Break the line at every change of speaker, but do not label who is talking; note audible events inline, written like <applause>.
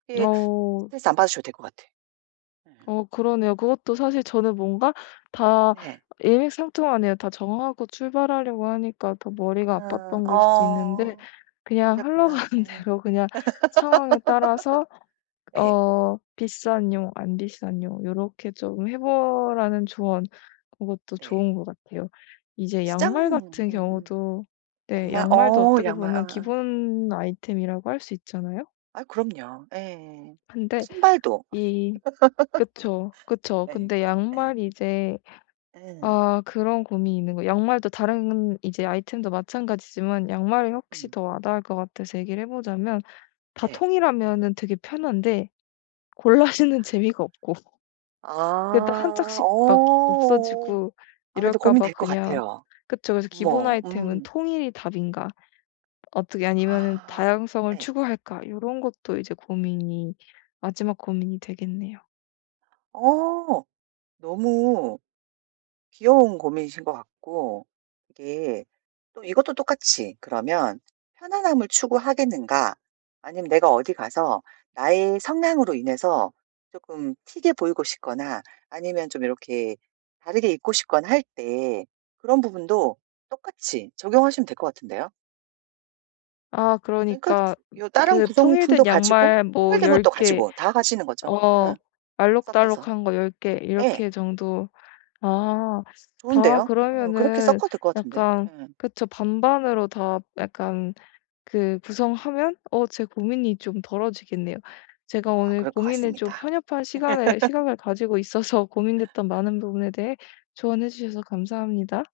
이게
어.
스트레스 안 받으셔도 될 것 같아.
어 그러네요. 그것도 사실 저는 뭔가 다
네.
일맥상통하네요. 다 정하고 출발하려고 하니까 더 머리가
응
아팠던 거일 수도 있는데
어.
그냥
그러셨구나.
흘러가는
네.
대로 그냥 상황에 따라서
<laughs> 예.
어 비싼용 안 비싼용 요렇게 좀 해 보라는 조언 고것도
네.
좋은 것 같아요. 이제
시장
양말 같은
음음.
경우도 네
양말
양말도
어
어떻게
양말
보면
아아.
기본 아이템이라고 할 수 있잖아요?
아유 그럼요. 예.
근데
신발도. <laughs>
이 그쵸. 그쵸.
예.
근데
예.
양말이 이제
예.
아 그런 고민이 있는 거예요. 양말도 다른 이제 아이템도 마찬가지지만 양말이 확실히
음.
더 와닿을 것 같아서 얘기를 해 보자면 다
네.
통일하면은 되게 편한데 골라 신는 재미가 없고.
아
근데 1
어
짝씩 막
어.
없어지고
아 근데
이럴까 봐
고민될 것
그냥
같아요.
그쵸. 그래서 '기본
어머.
아이템은
음.
통일이 답인가.' 어떻게 아니면은
아
'다양성을
예.
추구할까?' 요런 것도 이제 고민이 마지막 고민이 되겠네요.
어. 너무 귀여운 고민이신 것 같고 이게 또 이것도 똑같이 그러면 편안함을 추구하겠는가? 아니면 내가 어디 가서 나의 성향으로 인해서 쪼끔 튀게 보이고 싶거나 아니면 좀 요렇게 다르게 입고 싶거나 할 때 그런 부분도 똑같이 적용하시면 될 것 같은데요?
아
그러니까
그러니까
요 다른
그
구성품도
통일된
가지고
양말 뭐
통일된
10
것도
개
가지고 다 가지는 거죠.
어
응. 섞여서.
알록달록한 거 10 개
예.
이렇게 정도. 아. 아
좋은데요? 어 그렇게
그러면은
섞어도 될 것 같은데?
약간
응.
그쵸 반반으로 다 약간 그 구성하면 어 제 고민이 좀 덜어지겠네요. 제가
어
오늘
그럴 것
고민을 좀
같습니다.
편협한 시간에
<laughs>
시각을 가지고 있어서 고민됐던 많은 부분에 대해 조언해 주셔서 감사합니다.